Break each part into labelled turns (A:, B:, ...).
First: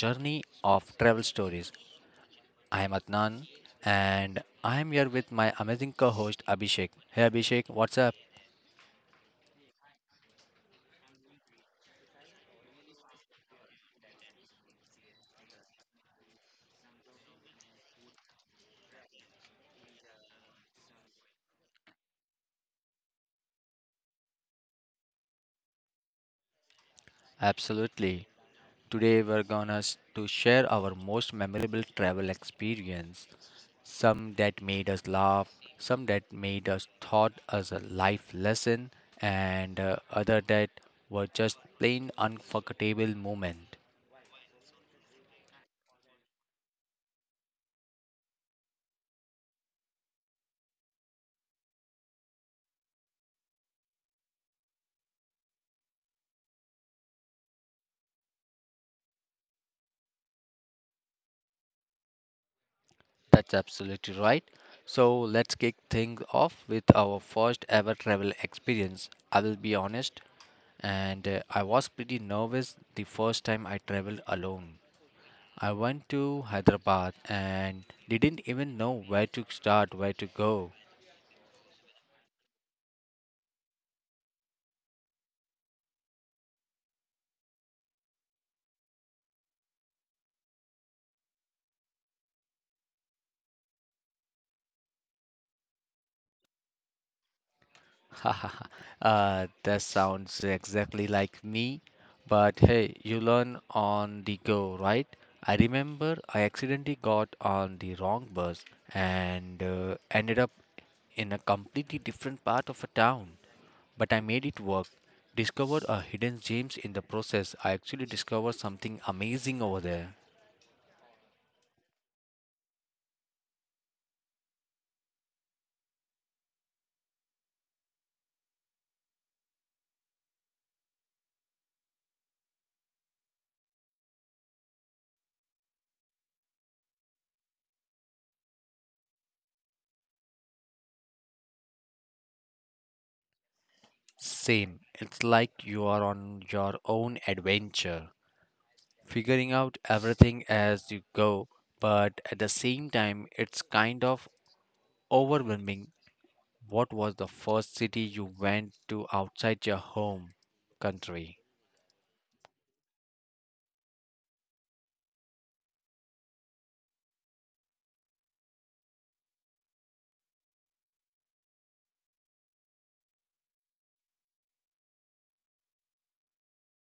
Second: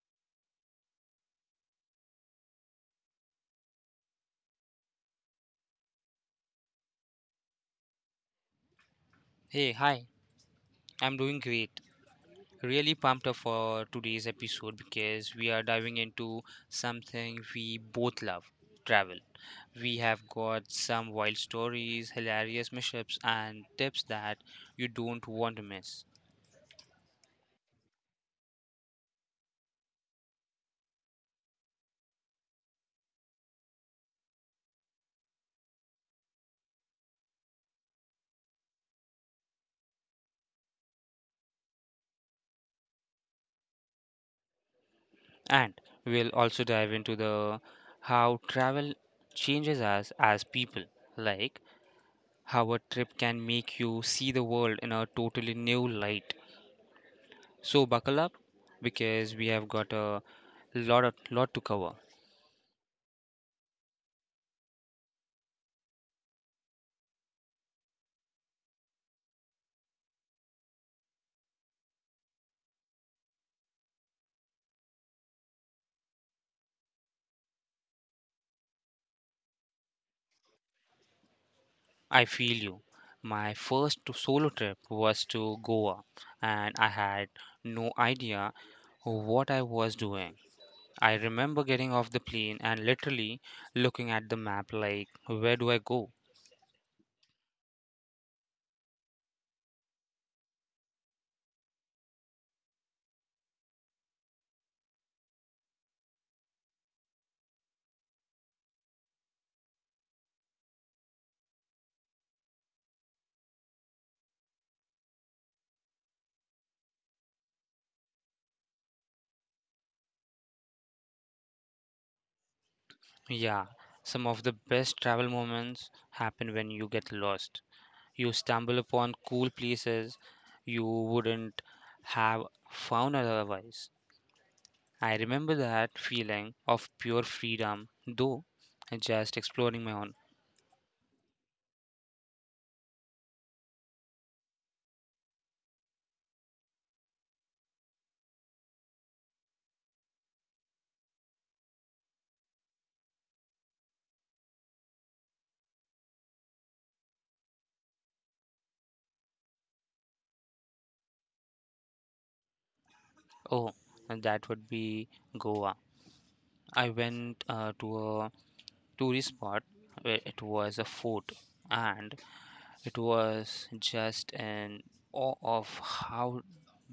A: journey of travel stories. I am Adnan and I am here with my amazing co-host Abhishek. Hey Abhishek, what's up?
B: Hey, hi. I'm doing great. Really pumped up for today's episode because we are diving into something we both love, travel. We have got some wild stories, hilarious mishaps, and tips that you don't want to miss.
A: Absolutely. Today we're gonna s- to share our most memorable travel experience. Some that made us laugh, some that made us thought as a life lesson, and other that were just plain unforgettable moment.
B: And we'll also dive into the how travel changes us as people, like how a trip can make you see the world in a totally new light. So buckle up because we have got a lot to cover.
A: That's absolutely right. So let's kick things off with our first ever travel experience. I will be honest, and I was pretty nervous the first time I traveled alone. I went to Hyderabad and didn't even know where to start, where to go.
B: I feel you. My first solo trip was to Goa and I had no idea what I was doing. I remember getting off the plane and literally looking at the map like, where do I go?
A: That sounds exactly like me. But hey, you learn on the go, right? I remember I accidentally got on the wrong bus and ended up in a completely different part of a town. But I made it work. Discovered a hidden gems in the process. I actually discovered something amazing over there.
B: Yeah, some of the best travel moments happen when you get lost. You stumble upon cool places you wouldn't have found otherwise. I remember that feeling of pure freedom, though, just exploring my own.
A: Same. It's like you are on your own adventure, figuring out everything as you go, but at the same time, it's kind of overwhelming. What was the first city you went to outside your home country?
B: Oh, that would be Goa. I went to a tourist spot where it was a fort, and it was just in awe of how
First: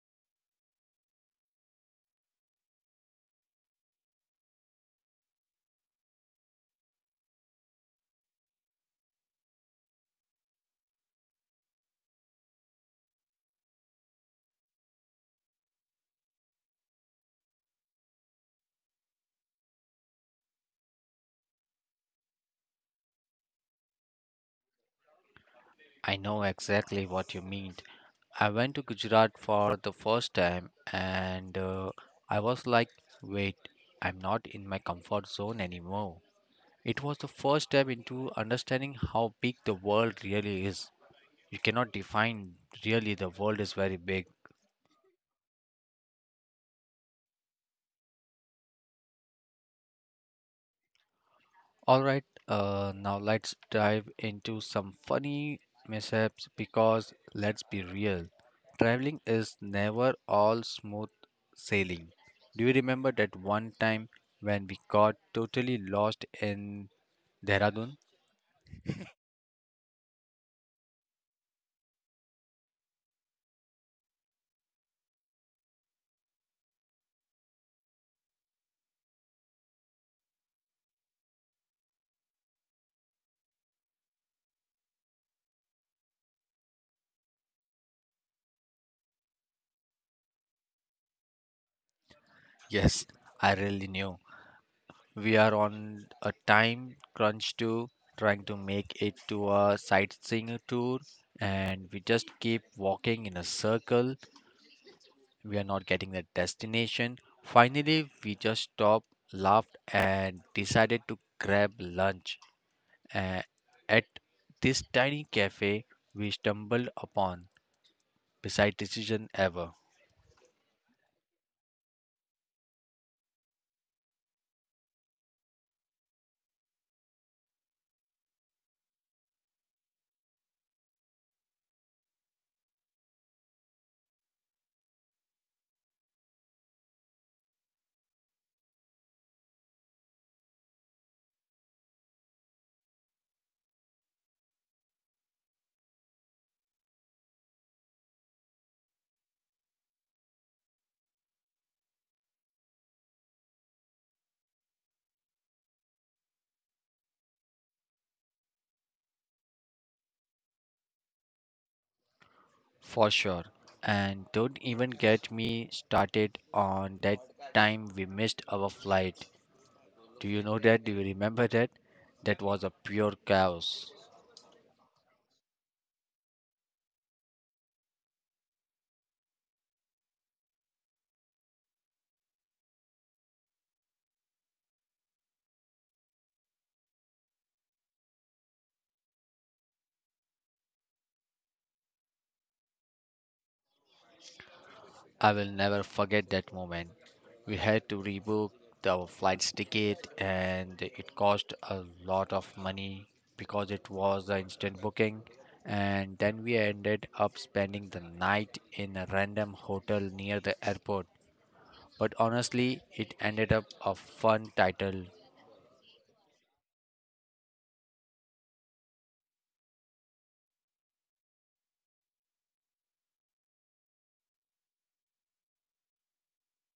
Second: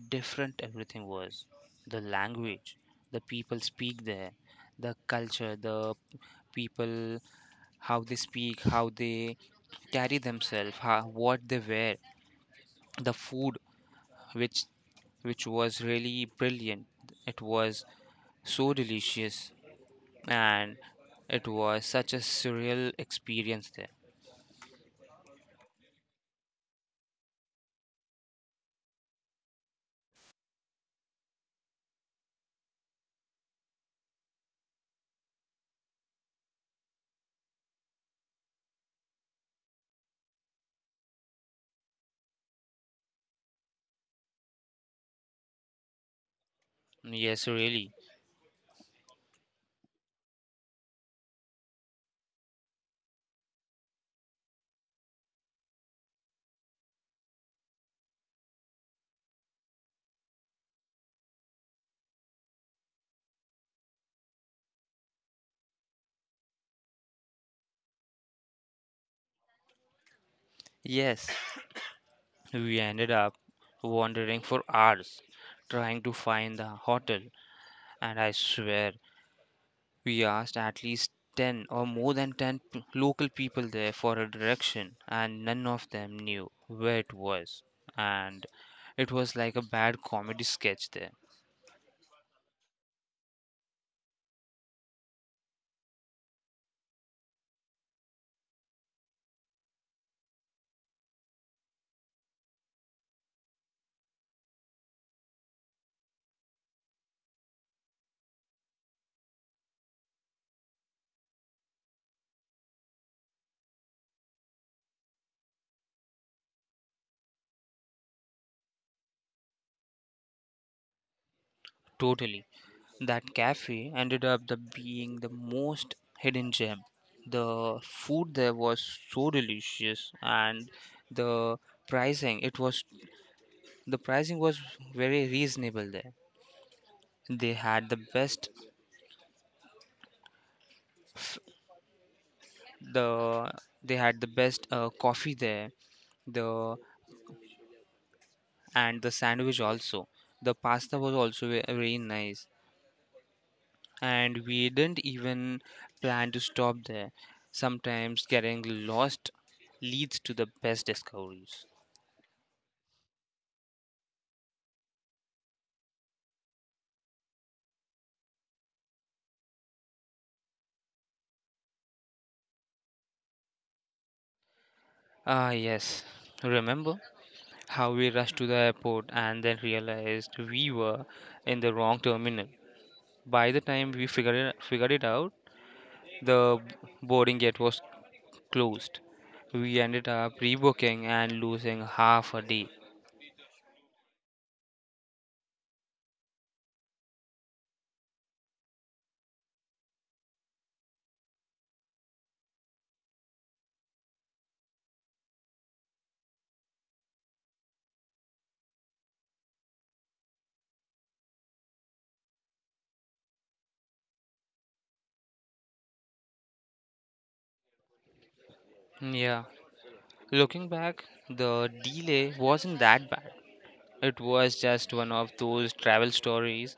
B: different everything was. The language, the people speak there, the culture, the people, how they speak, how they carry themselves, how, what they wear, the food, which which was really brilliant. It was so delicious, and it was such a surreal experience there.
A: I know exactly what you mean. I went to Gujarat for the first time and I was like, wait, I'm not in my comfort zone anymore. It was the first step into understanding how big the world really is. You cannot define really the world is very big.
B: Yes, really.
A: All right, now let's dive into some funny mishaps because let's be real, traveling is never all smooth sailing. Do you remember that one time when we got totally lost in Dehradun?
B: Yes, we ended up wandering for hours trying to find the hotel, and I swear we asked at least 10 or more than local people there for a direction, and none of them knew where it was. And it was like a bad comedy sketch there.
A: Yes, I really knew. We are on a time crunch too, trying to make it to a sightseeing tour, and we just keep walking in a circle we are not getting the destination. Finally, we just stopped, laughed, and decided to grab lunch uh, at this tiny cafe we stumbled upon. Beside decision ever,
B: Totally. That cafe ended up the being the most hidden gem. The food there was so delicious, and the pricing it was the pricing was very reasonable there. They had the best, the coffee there, the and the sandwich also. The pasta was also very nice, and we didn't even plan to stop there. Sometimes getting lost leads to the best discoveries.
A: for sure. And don't even get me started on that time we missed our flight. Do you know that? Do you remember that? That was a pure chaos.
B: Ah, yes. Remember how we rushed to the airport and then realized we were in the wrong terminal? By the time we figured it out, the boarding gate was closed. We ended up rebooking and losing half a day.
A: I will never forget that moment. We had to rebook the flight's ticket, and it cost a lot of money because it was an instant booking. And then we ended up spending the night in a random hotel near the airport. But honestly, it ended up a fun title.
B: Yeah, looking back, the delay wasn't that bad. It was just one of those travel stories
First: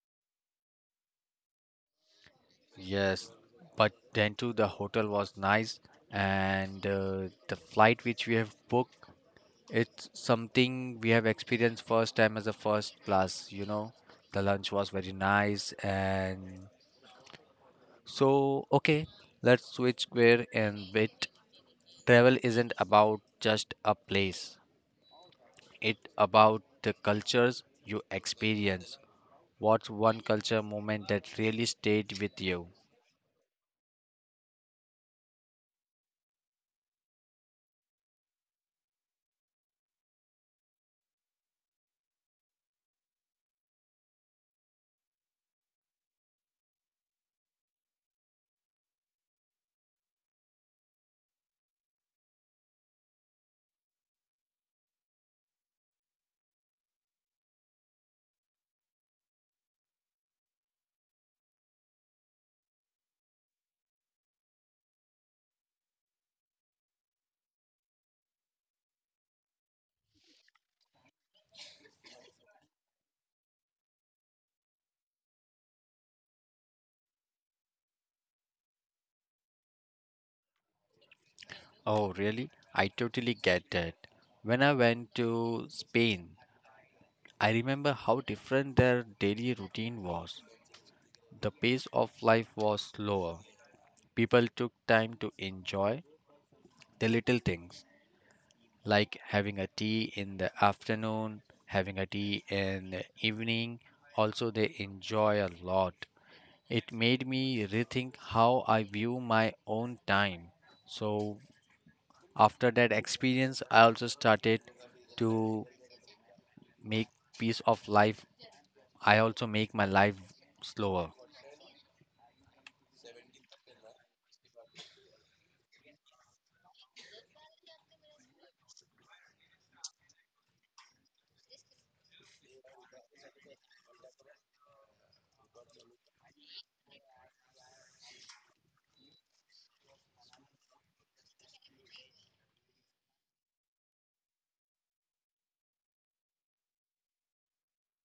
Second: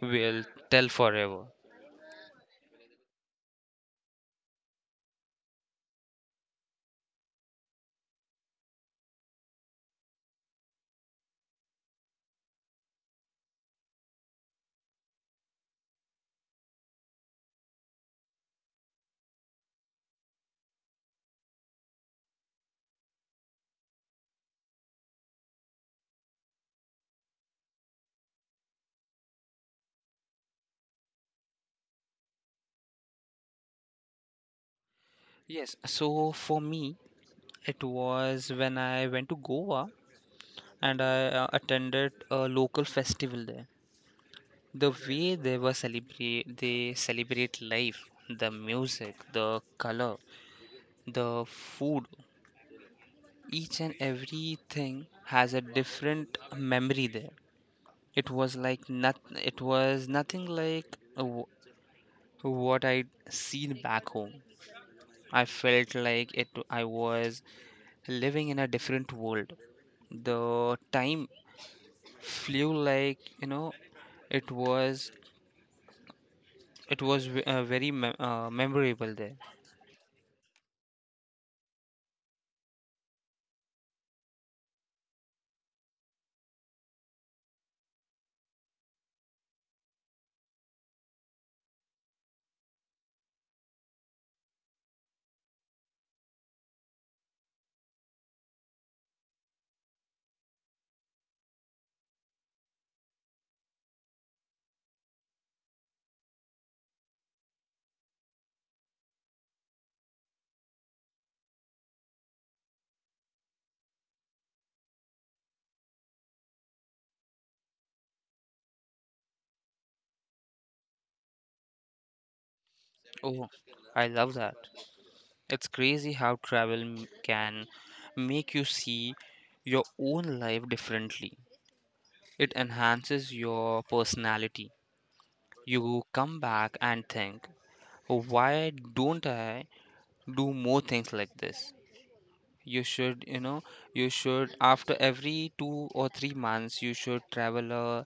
B: we'll tell forever.
A: Yes, but then too, the hotel was nice, and the flight which we have booked, it's something we have experienced first time as a first class, you know. The lunch was very nice and so okay, let's switch gear and bit. Travel isn't about just a place. It about the cultures you experience. What's one culture moment that really stayed with you?
B: Yes, so for me, it was when I went to Goa and I attended a local festival there. The way they celebrate life, the music, the color, the food, each and everything has a different memory there. It was like not, it was nothing like what I'd seen back home. I felt like it I was living in a different world. The time flew like, it was memorable there.
A: Oh, really? I totally get that. When I went to Spain, I remember how different their daily routine was. The pace of life was slower. People took time to enjoy the little things, like having a tea in the afternoon, having a tea in the evening. Also, they enjoy a lot. It made me rethink how I view my own time. So, after that experience, I also started to make piece of life. I also make my life slower.
B: Oh, I love that. It's crazy how can make you see your own life differently. It enhances your personality. You come back and think, "Oh, why don't I do more things like this? You should, you should after every two or three months you should travel a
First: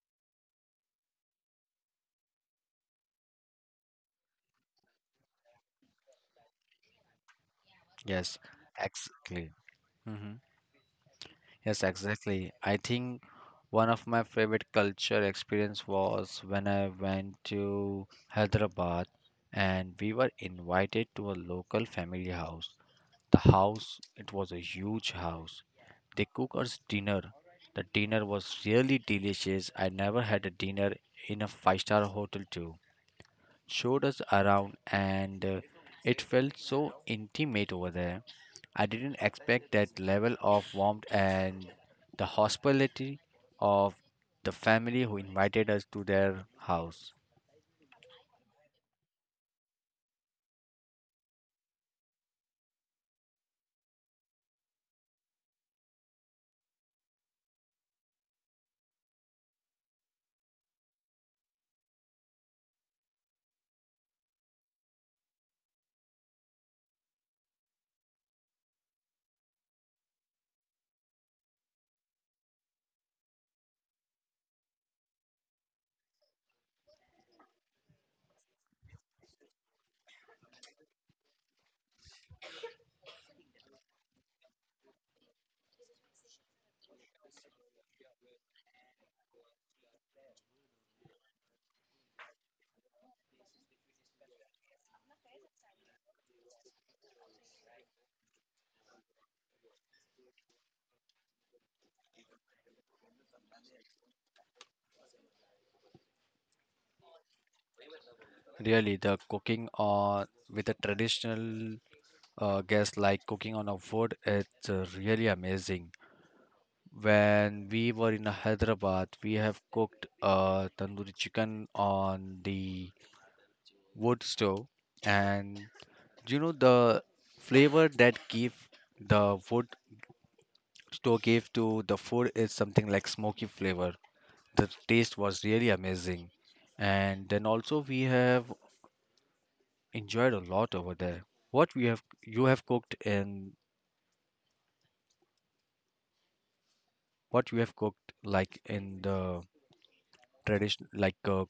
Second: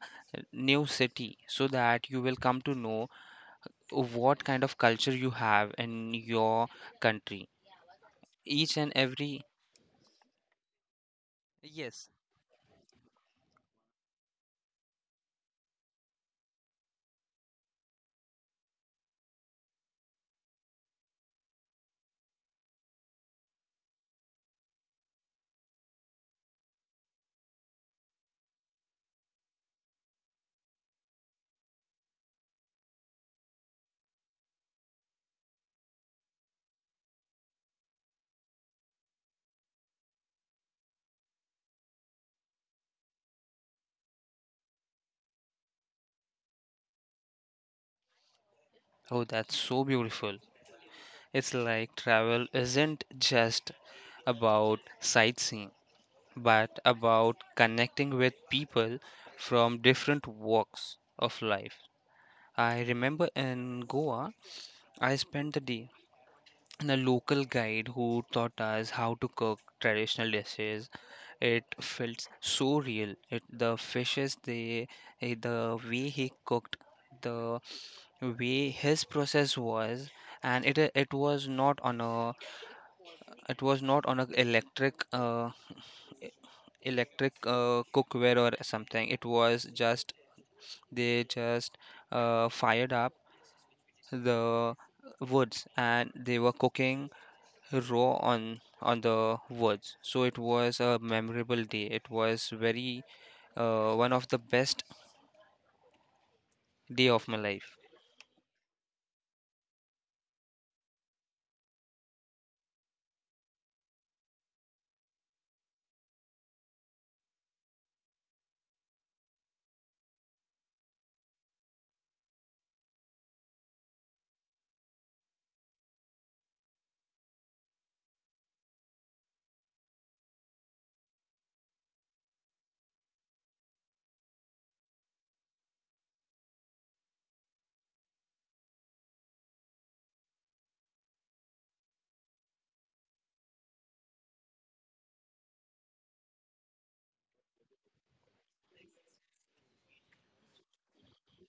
B: new city so that you will come to know what kind of culture you have in your country,
A: Yes,
B: each and every."
A: exactly. Mhm. Yes,
B: Yes.
A: exactly. I think one of my favorite culture experience was when I went to Hyderabad and we were invited to a local family house. The house, it was a huge house. They cook us dinner. The dinner was really delicious. I never had a dinner in a five-star hotel too, showed us around, and it felt so intimate over there. I didn't expect that level of warmth and the hospitality of the family who invited us to their house.
B: Oh, that's so beautiful. It's like travel isn't just about sightseeing but about connecting with people from different walks of life. I remember in Goa I spent the day and a local guide who taught us how to cook traditional dishes. It felt so real. It, the fishes, they, eh, The way he cooked, the way his process was, and it was not on a it was not on a electric, e- cookware or something. It was just they just fired up the woods, and they were cooking row on the woods. So it was a memorable day. It was very one of the best day of my life.
A: Really, the cooking on with a traditional guest like cooking on a wood, it's really amazing. When we were in Hyderabad, we have cooked tandoori chicken on the wood stove, and you know the flavor that give the food store gave to the food is something like smoky flavor, the taste was really amazing, and then also we have enjoyed a lot over there. What we have you have cooked in what you have cooked like in the tradition like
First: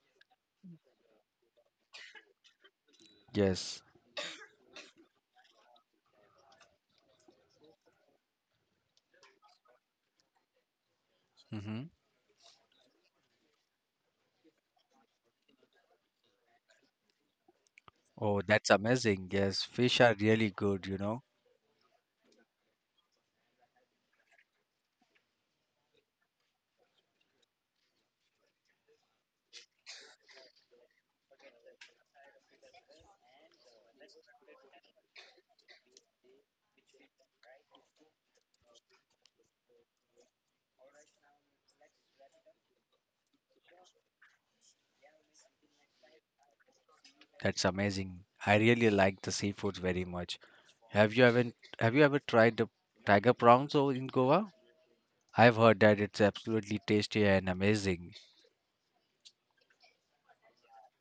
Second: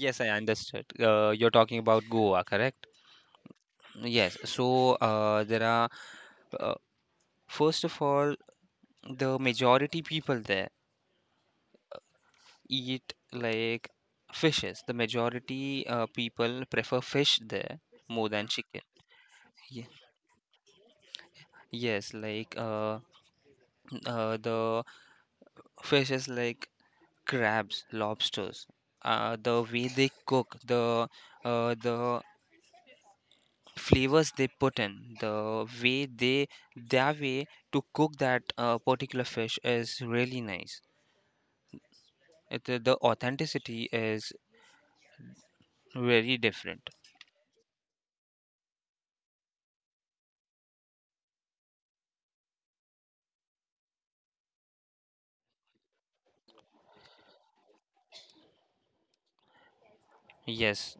B: Yes, I understood, you're talking about Goa, correct?
A: yes.
B: Yes, so there are, uh, first of all, the majority people there
A: Hmm.
B: eat like fishes. The majority people prefer fish there more
A: Oh,
B: than
A: that's
B: chicken.
A: amazing. Yes,
B: Ye-
A: fish are really good, you know.
B: yes, like the fish is like crabs, lobsters, the way they cook, the flavors they put in, the way they their way to cook that particular fish is really nice. The authenticity is very different.
A: That's amazing. I really like the seafoods very much. Have you ever have you ever tried the tiger prawns over in Goa? I've heard that it's absolutely tasty and amazing.
B: Yes,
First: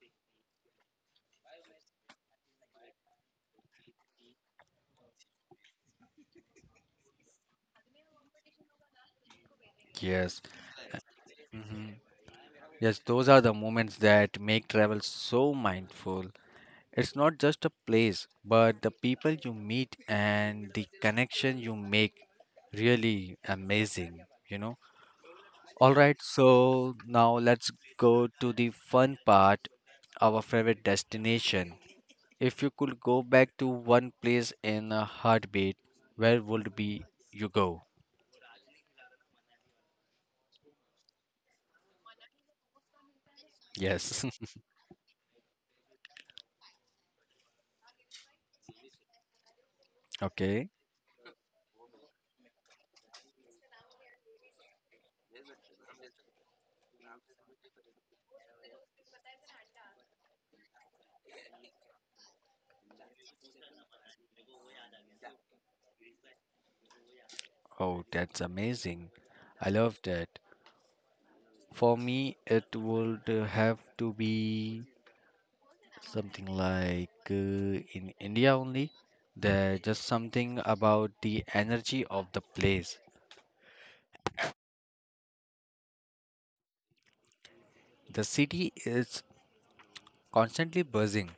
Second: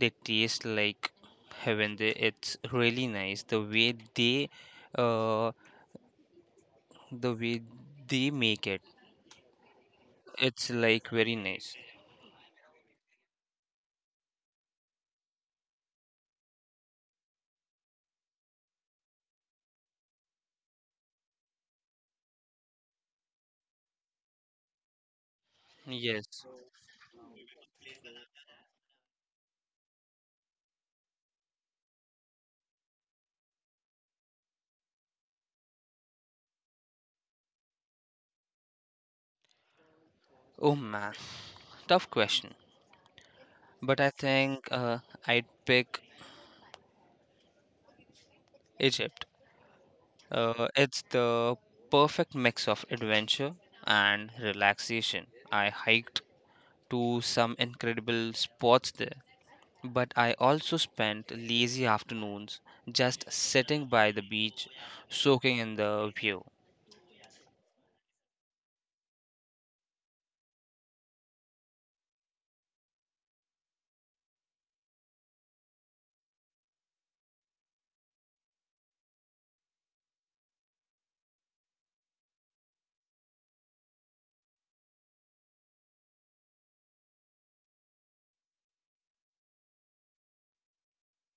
B: they taste like heaven. It's really nice the way they, uh, the way they make it.
A: Yes.
B: It's like very nice.
A: Hmm. Yes, those are the moments that make travel so mindful. It's not just a place, but the people you meet and the connection you make really amazing, you know. All right,
B: Yes.
A: so now let's go to the fun part, our favorite destination. If you could go back to one place in a heartbeat, where would be you go?
B: Oh man, tough question. But I
A: Yes.
B: think I'd pick Egypt.
A: Okay.
B: It's the perfect mix of adventure and relaxation. I hiked to some incredible spots there, but I also spent lazy afternoons just sitting by the beach, soaking in the view.
A: Oh, that's amazing. I love that. For me, it would have to be something like in India only. There's just something about the energy of the place. The city is constantly buzzing,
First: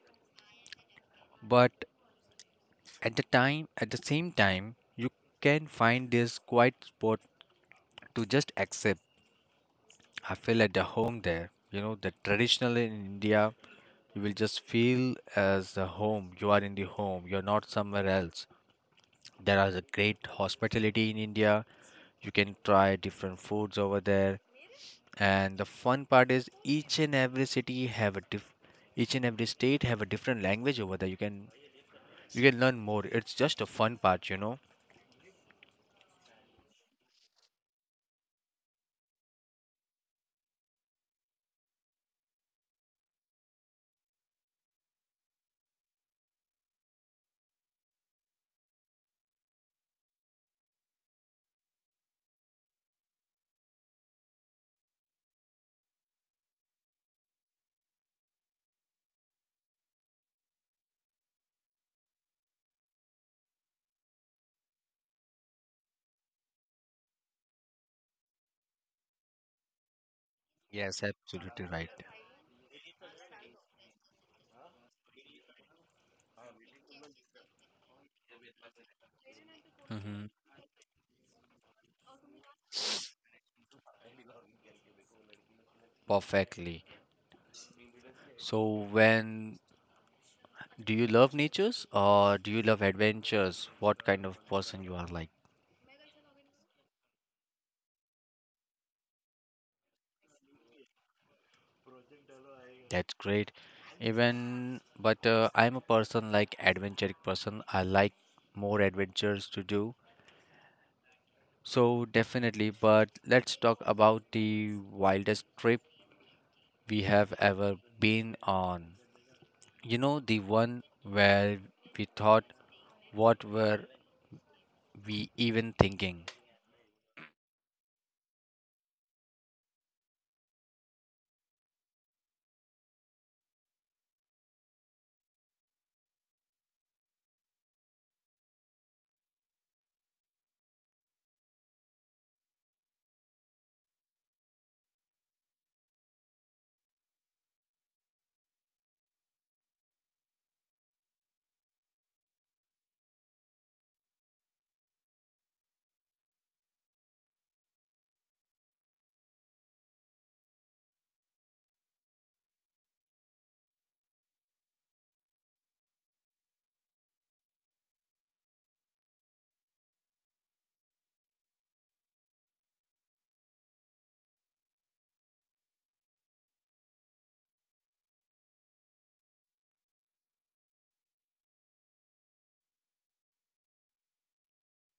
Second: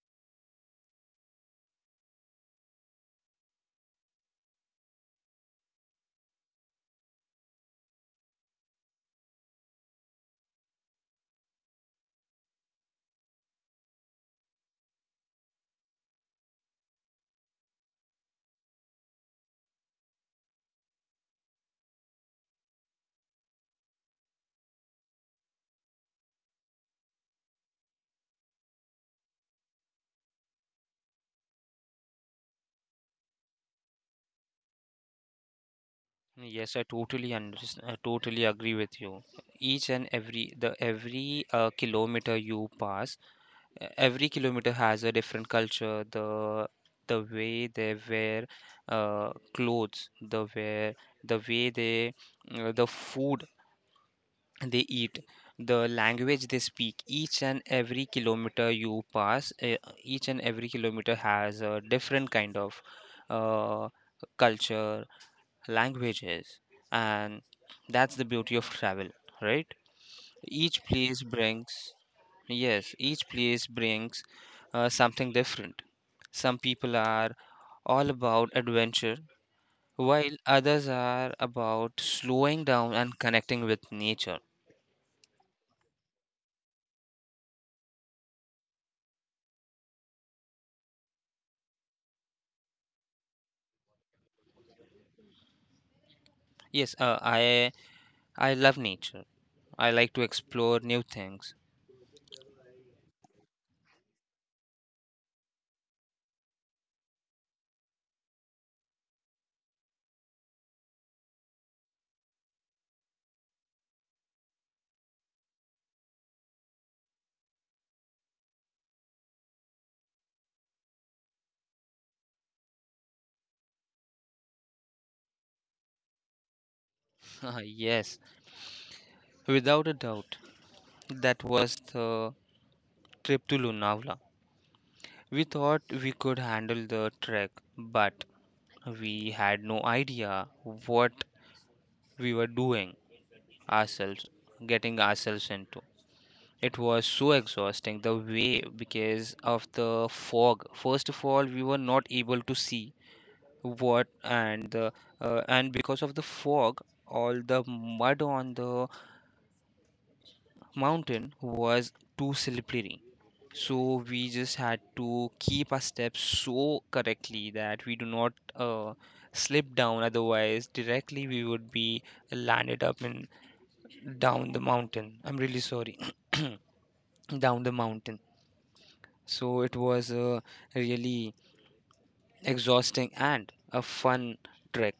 A: but at the time, at the same time, you can find this quiet spot to just accept I feel at the home there. You know, the traditional in India, you will just feel as the home. You are in the home. You're not somewhere else. There is a great hospitality in India. You can try different foods over there. And the fun part is each and every city have a diff each and every state have a different language over there. You can learn more. It's just a fun part, you know.
B: Yes, I totally understand. I totally agree with you. Each and every the every kilometer you pass, every kilometer has a different culture, the way they wear uh, clothes, the way they, the food they eat, the language they speak. Each and every kilometer you pass, each and every kilometer has a different kind of uh, culture, languages, and that's the beauty of travel, right? Each
A: Yes,
B: place
A: absolutely right.
B: brings, yes, each place brings something different. Some people are all about adventure,
A: Hmm.
B: while others are about slowing down and connecting with nature.
A: Perfectly. So when do you love natures or do you love adventures? What kind of person you are like?
B: Yes, I love nature. I like to explore new things.
A: That's great. Even but I'm a person like adventurous person. I like more adventures to do. So definitely, but let's talk about the wildest trip we have ever been on. You know, the one where we thought what were we even thinking?
B: Ah, yes, without a doubt, that was the trip to Lonavala. We thought we could handle the trek, but we had no idea what we were doing. Ourselves Getting ourselves into it was so exhausting the way. Because of the fog, first of all, we were not able to see what, and the and because of the fog all the mud on the mountain was too slippery. So we just had to keep our steps so correctly that we do not slip down, otherwise directly we would be landed up and down the mountain I'm really sorry down the mountain. So it was a really exhausting and a fun trek.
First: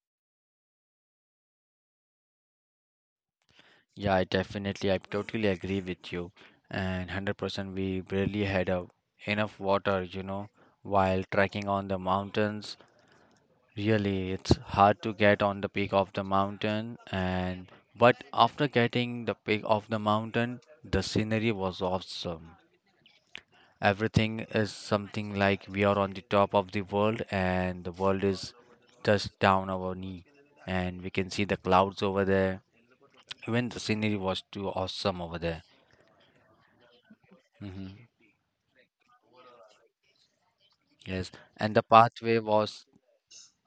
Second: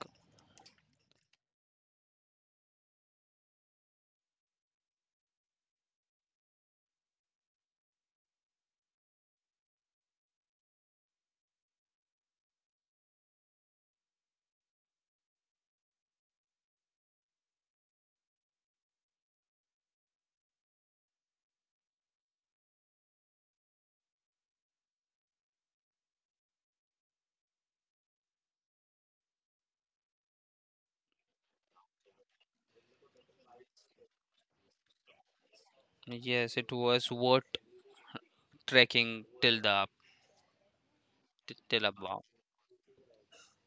A: Yeah, I definitely. I totally agree with you. And 100% we barely had a, enough water, you know, while trekking on the mountains. Really, it's hard to get on the peak of the mountain. And but after getting the peak of the mountain, the scenery was awesome. Everything is something like we are on the top of the world and the world is just down our knee. And we can see the clouds over there. Even the scenery was too awesome over there.
B: Yes, it was worth
A: Mhm.
B: trekking till the
A: Yes, and the
B: till above.
A: pathway was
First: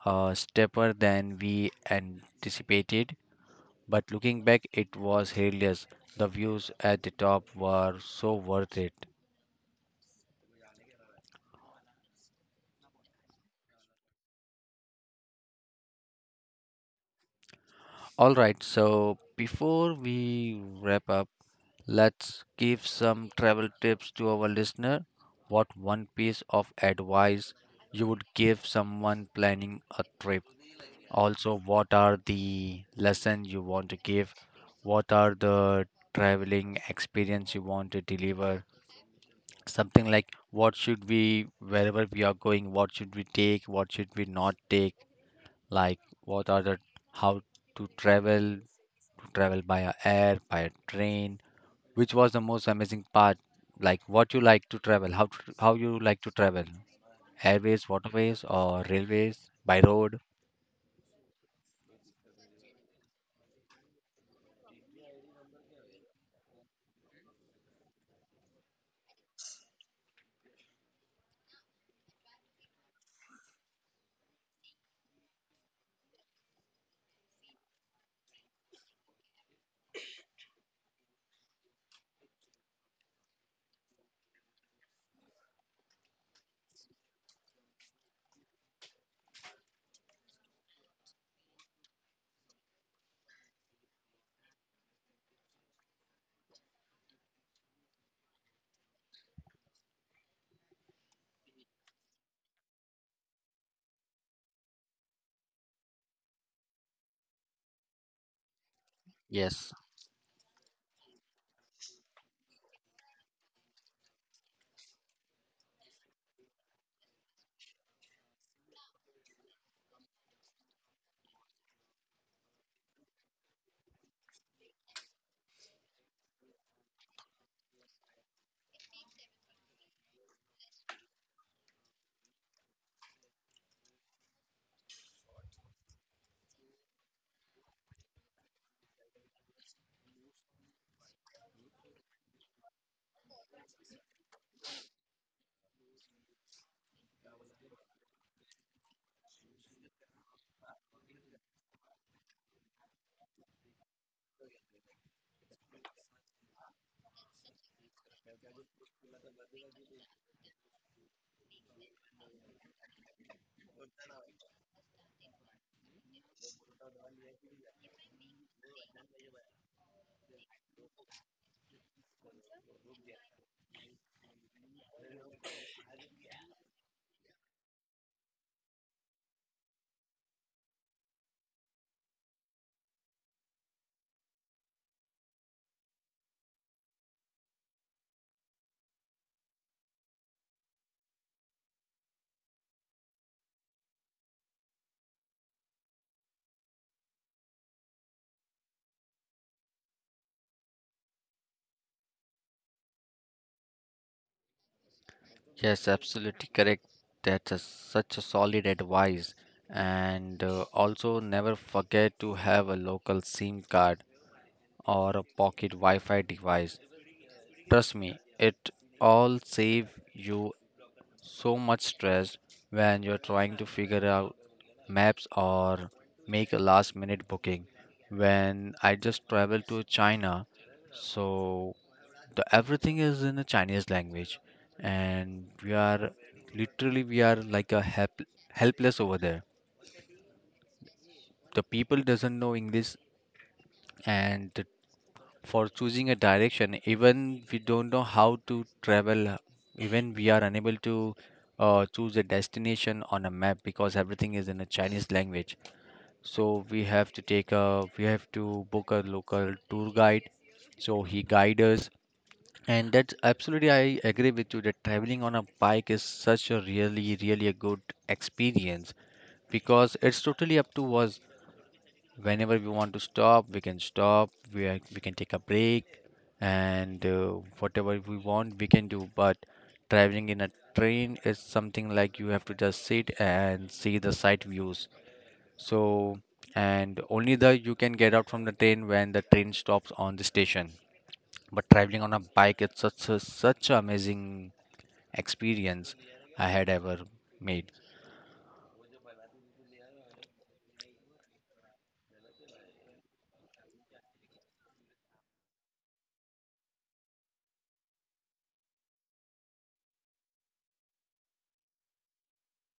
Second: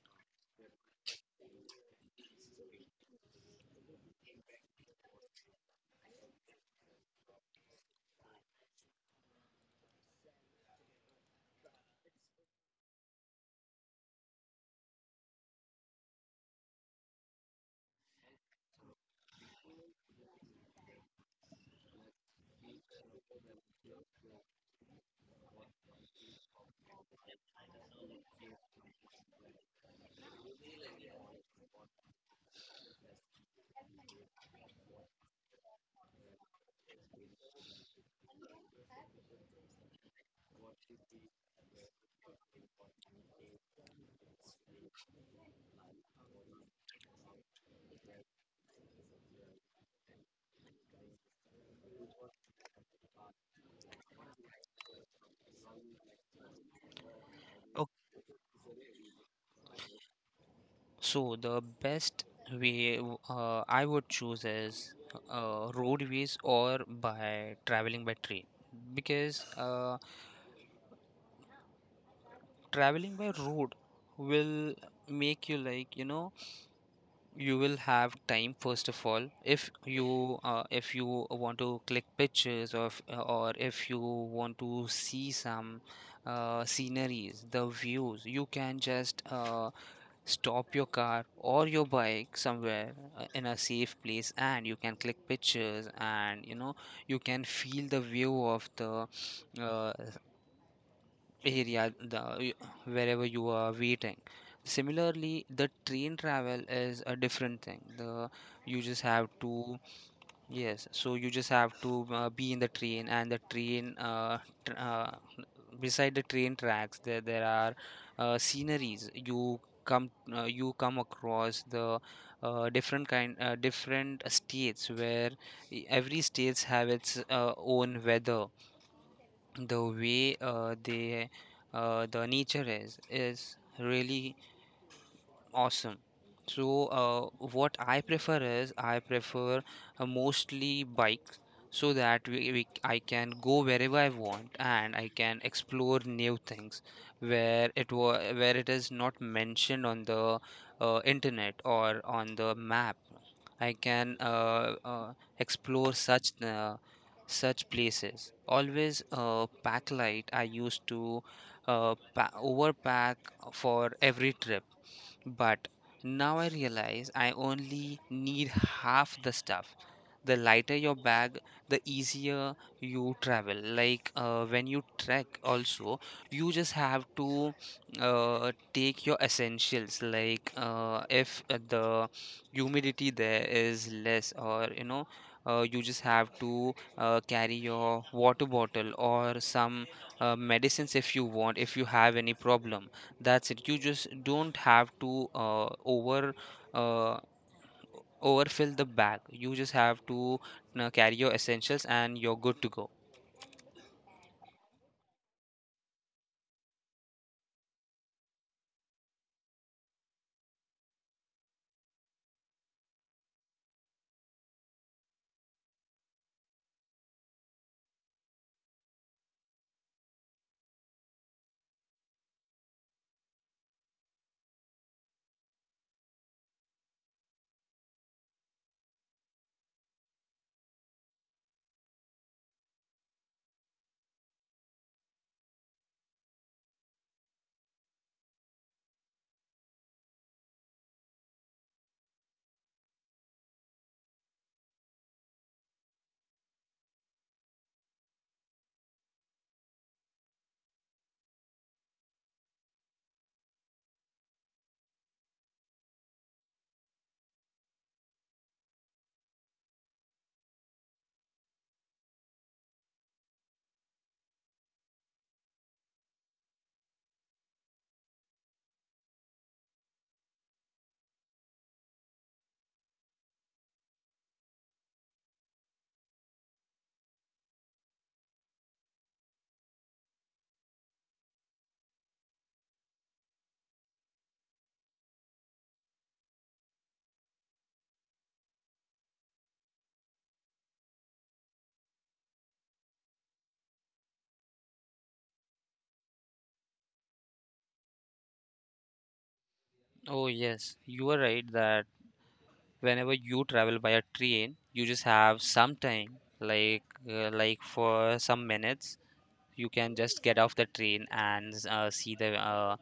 A: steeper than we anticipated, but looking back, it was hilarious. The views at the top were so worth it. All right, so before we wrap up, let's give some travel tips to our listener. What one piece of advice you would give someone planning a trip? Also, what are the lessons you want to give? What are the traveling experience you want to deliver? Something like what should we, wherever we are going, what should we take? What should we not take? Like, what are the, how to travel by a air, by a train? Which was the most amazing part? Like, what you like to travel? How, to, how you like to travel? Airways,
B: Okay,
A: waterways, or railways, by road?
B: so the best way I would choose is roadways or by traveling by train, because traveling by road will make you, like, you know, you will have time. First of all, if you want to click pictures of, or if you want to see some sceneries, the views, you can just stop your car or your bike somewhere in a safe place and you can click pictures, and, you know, you can feel the view of the uh, area, wherever you are waiting. Similarly, the train travel is a different thing. The you just have to,
A: Yes.
B: yes, so you just have to be in the train, and tr- uh, beside the train tracks there are sceneries. You come, you come across the different states where every states have its own weather, the way, the nature is, really awesome. So, what I prefer is I prefer mostly bikes so that we I can go wherever I want, and I can explore new things where it was, where it is not mentioned on the internet or on the map. I can explore such places. Always pack light. I used to pa overpack for every trip, but now I realize I only need half the stuff. The lighter your bag, the easier you travel. Like, when you trek, also, you just have to take your essentials. Like, if the humidity there is less, or, you know, you just have to carry your water bottle or some medicines if you want, if you have any problem. That's it. You just don't have to uh, overfill the bag. You just have to carry your essentials, and you're good to go.
A: Yes, absolutely correct. That's a, such a solid advice. And also, never forget to have a local SIM card or a pocket Wi Fi device. Trust me, it all save you so much stress when you're trying to figure out maps or make a last minute booking. When I just traveled to China, so the everything is in the chinese language and we are literally we are like a help, helpless over there, the people doesn't know english, and for choosing a direction even we don't know how to travel, even we are unable to choose a destination on a map because everything is in a chinese language, so we have to book a local tour guide so he guides us. And that's absolutely, I agree with you that traveling on a bike is such a really, really a good experience because it's totally up to us. Whenever we want to stop, we can stop. We are, we can take a break, and whatever we want, we can do. But traveling in a train is something like you have to just sit and see the sight views. So, and only the you can get out from the train when the train stops on the station, but traveling on a bike, it's such a, such an amazing experience I had ever made.
B: Oh yes, you are right, that whenever you travel by a train, you just have some time, like, for some minutes, you can just get off the train and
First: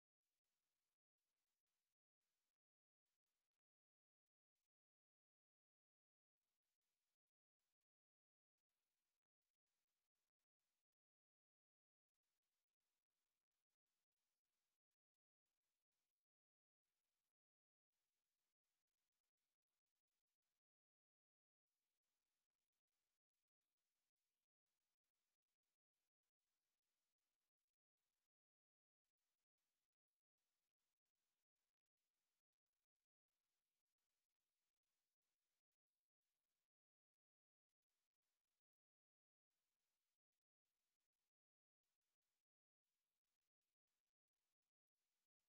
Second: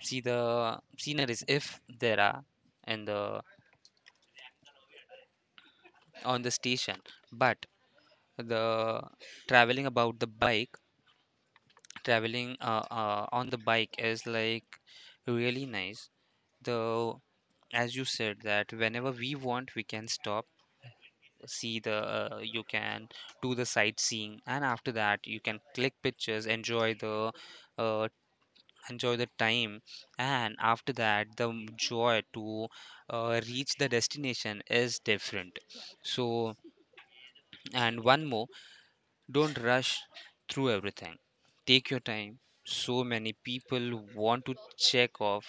B: see the sceneries if there are in the, on the station. But the traveling about the bike traveling on the bike is like really nice, though, as you said, that whenever we want we can stop, see the, you can do the sightseeing, and after that you can click pictures, enjoy the, uh, enjoy the time, and after that joy to reach the destination is different. So, and one more, don't rush through everything. Take your time. So many people want to check off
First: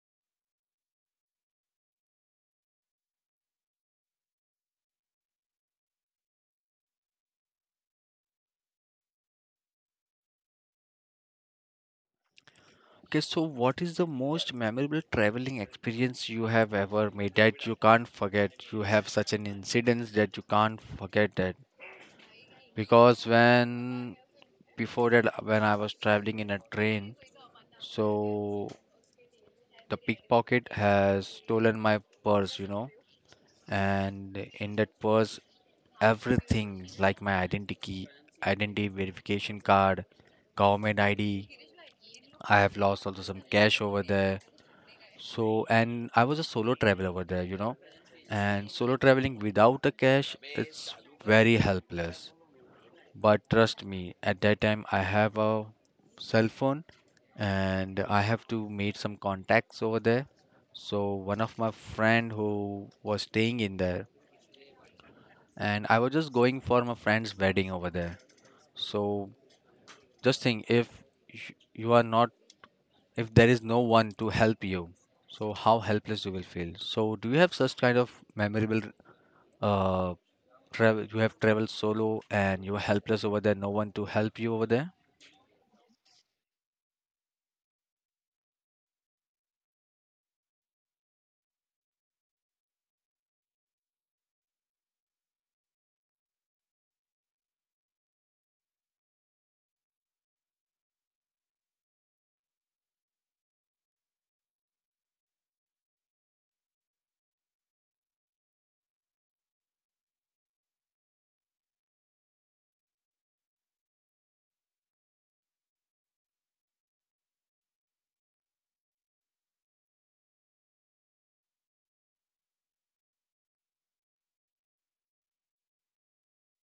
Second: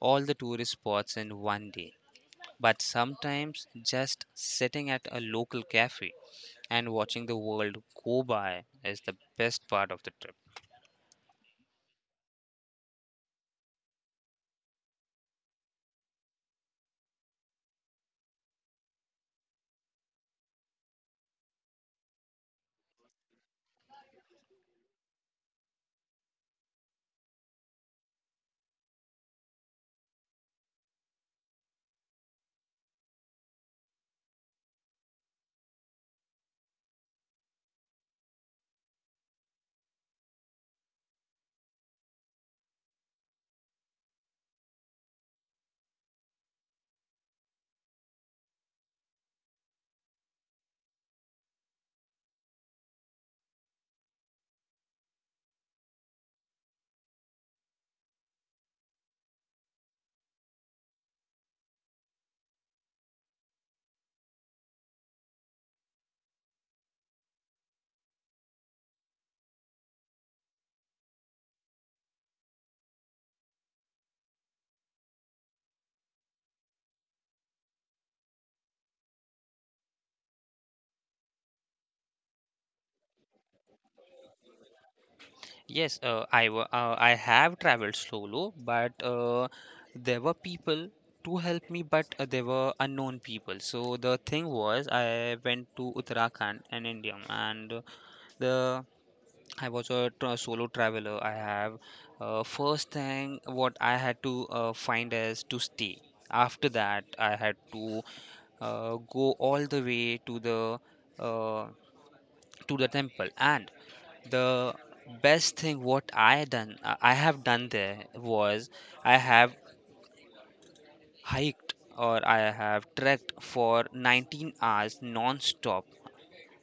B: all the tourist spots in one day. But sometimes just sitting at a local cafe and watching the world go by is the best part of the trip.
A: Okay, so what is the most memorable traveling experience you have ever made that you can't forget? You have such an incident that you can't forget that because when before that when I was traveling in a train, so the pickpocket has stolen my purse, you know, and in that purse everything like my identity, identity verification card, government id, I have lost also some cash over there. So, and I was a solo traveler over there, you know, and solo traveling without a cash, it's very helpless. But trust me, at that time I have a cell phone and I have to made some contacts over there. So one of my friend who was staying in there, and I was just going for my friend's wedding over there. So just think if you are not, if there is no one to help you, so how helpless you will feel. So, do you have such kind of memorable uh travel? You have traveled solo and you are helpless over there, no one to help you over there?
B: Yes, I have traveled solo, but there were people to help me, but there were unknown people. So the thing was, I went to Uttarakhand in India, and the I was a solo traveler. I have, first thing what I had to find is to stay. After that, I had to go all the way uh, to the temple. And the best thing what I have done there was I have hiked, or I have trekked, for 19 hours non-stop,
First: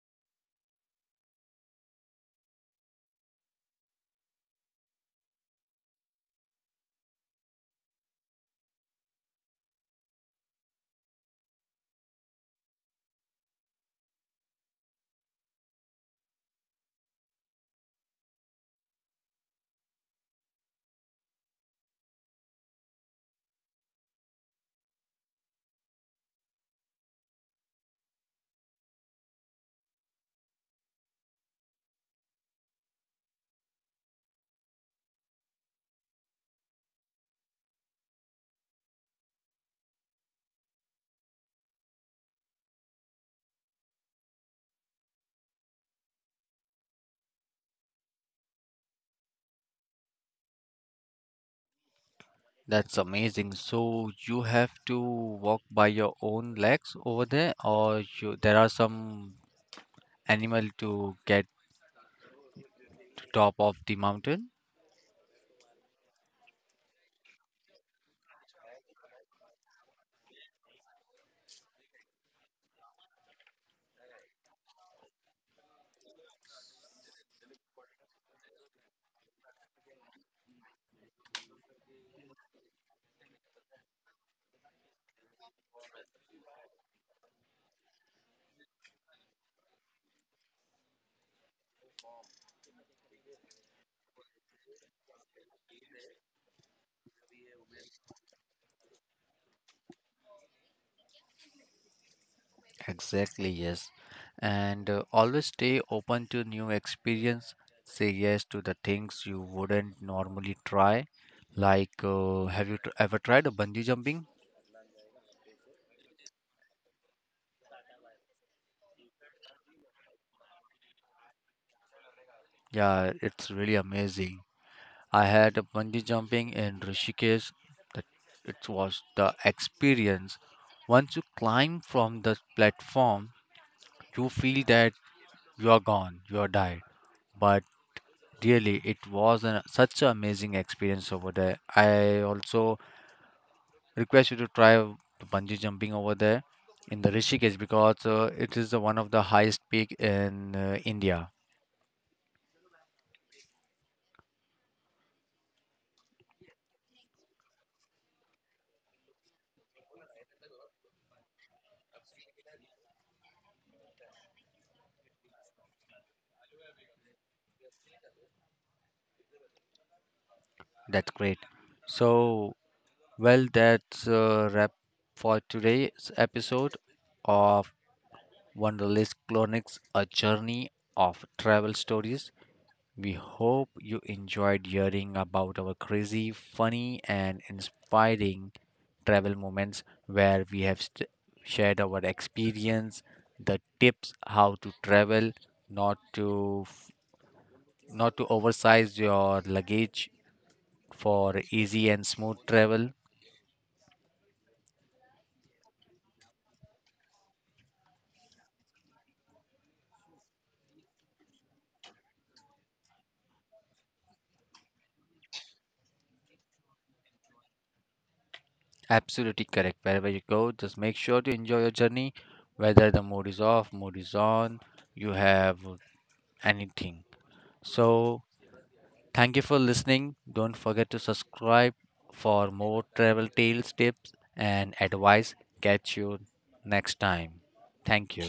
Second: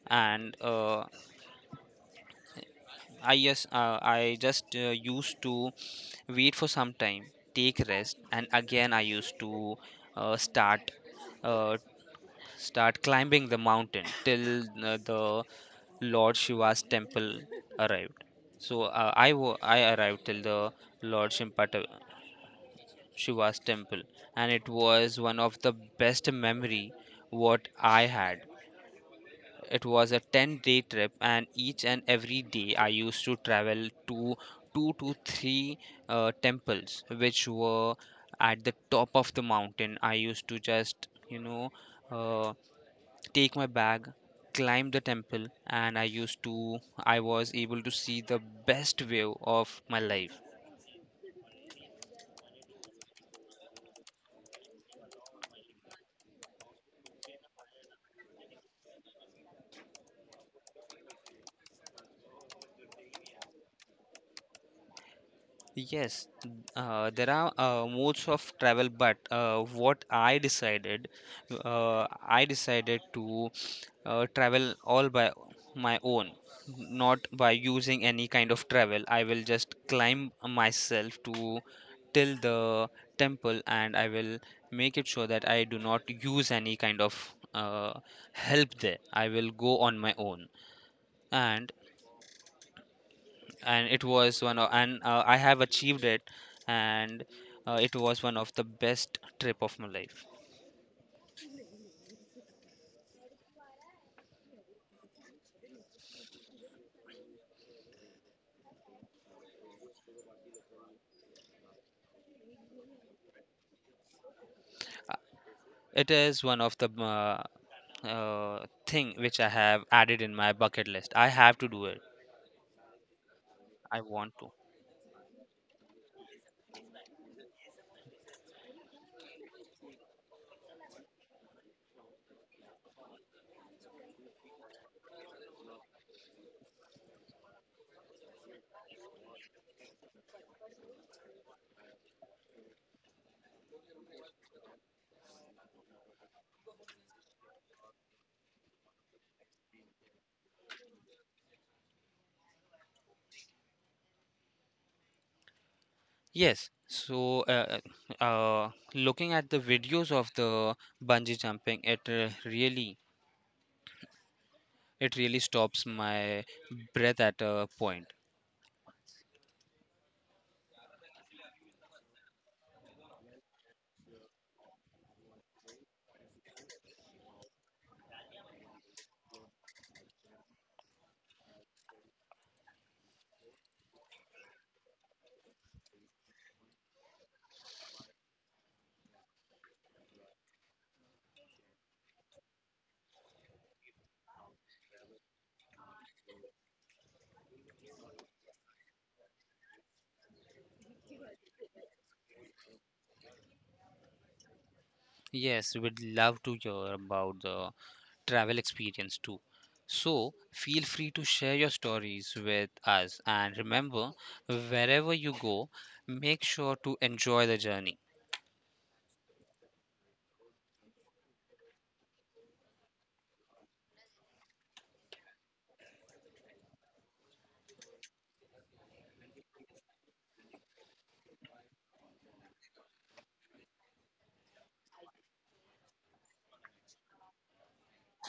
B: and I yes, I just used to wait for some time, take rest, and again I used to uh, start uh, start climbing the mountain till the Lord Shiva's temple arrived. So I arrived till the Lord Shimpata, Shiva's temple, and it was one of the best memory what I had. It was a 10-day trip, and each and every day I used to travel to two to three temples which were at the top of the mountain. I used to just, you know, uh, take my bag, climb the temple, and I used to, I was able to see the best view of my life.
A: That's amazing. So you have to walk by your own legs over there, or you, there are some animal to get to top of the mountain?
B: Yes, there are modes of travel, but I decided to travel all by my own, not by using any kind of travel. I will just climb myself to till the temple, and I will make it sure that I do not use any kind of help there. I will go on my own. and and it was one of, and I have achieved it, and it was one of the best trip of my life.
A: Exactly, yes. And always stay open to new experience. Say yes to the things you wouldn't normally try. Like, have you tr ever tried a bungee jumping?
B: It is one of the uh, thing which I have added in my bucket list. I have to do it.
A: Yeah, it's really
B: I want
A: amazing.
B: to.
A: I had a bungee jumping in Rishikesh. That it was the experience. Once you climb from the platform, you feel that you are gone, you are died. But really, it was an, such an amazing experience over there. I also request you to try the bungee jumping over there in the Rishikesh because it is the one of the highest peak in India.
B: Yes. So, looking at the videos of the bungee jumping, it really stops my breath at a point.
A: That's great. So, well, that's a wrap for today's episode of Wonderlist Clonics, a journey of travel stories. We hope you enjoyed hearing about our crazy, funny, and inspiring travel moments where we have shared our experience, the tips how to travel, not to f- not to oversize your luggage for easy and smooth travel.
B: Yes, would love to hear about the travel experience too. So, feel free to share your stories with us. And remember, wherever you go, make sure to enjoy the journey.
A: Absolutely correct. Wherever you go, just make sure to enjoy your journey, whether the mood is off, mood is on, you have anything. So thank you for listening. Don't forget to subscribe for more travel tales, tips, and advice. Catch you next time. Thank you.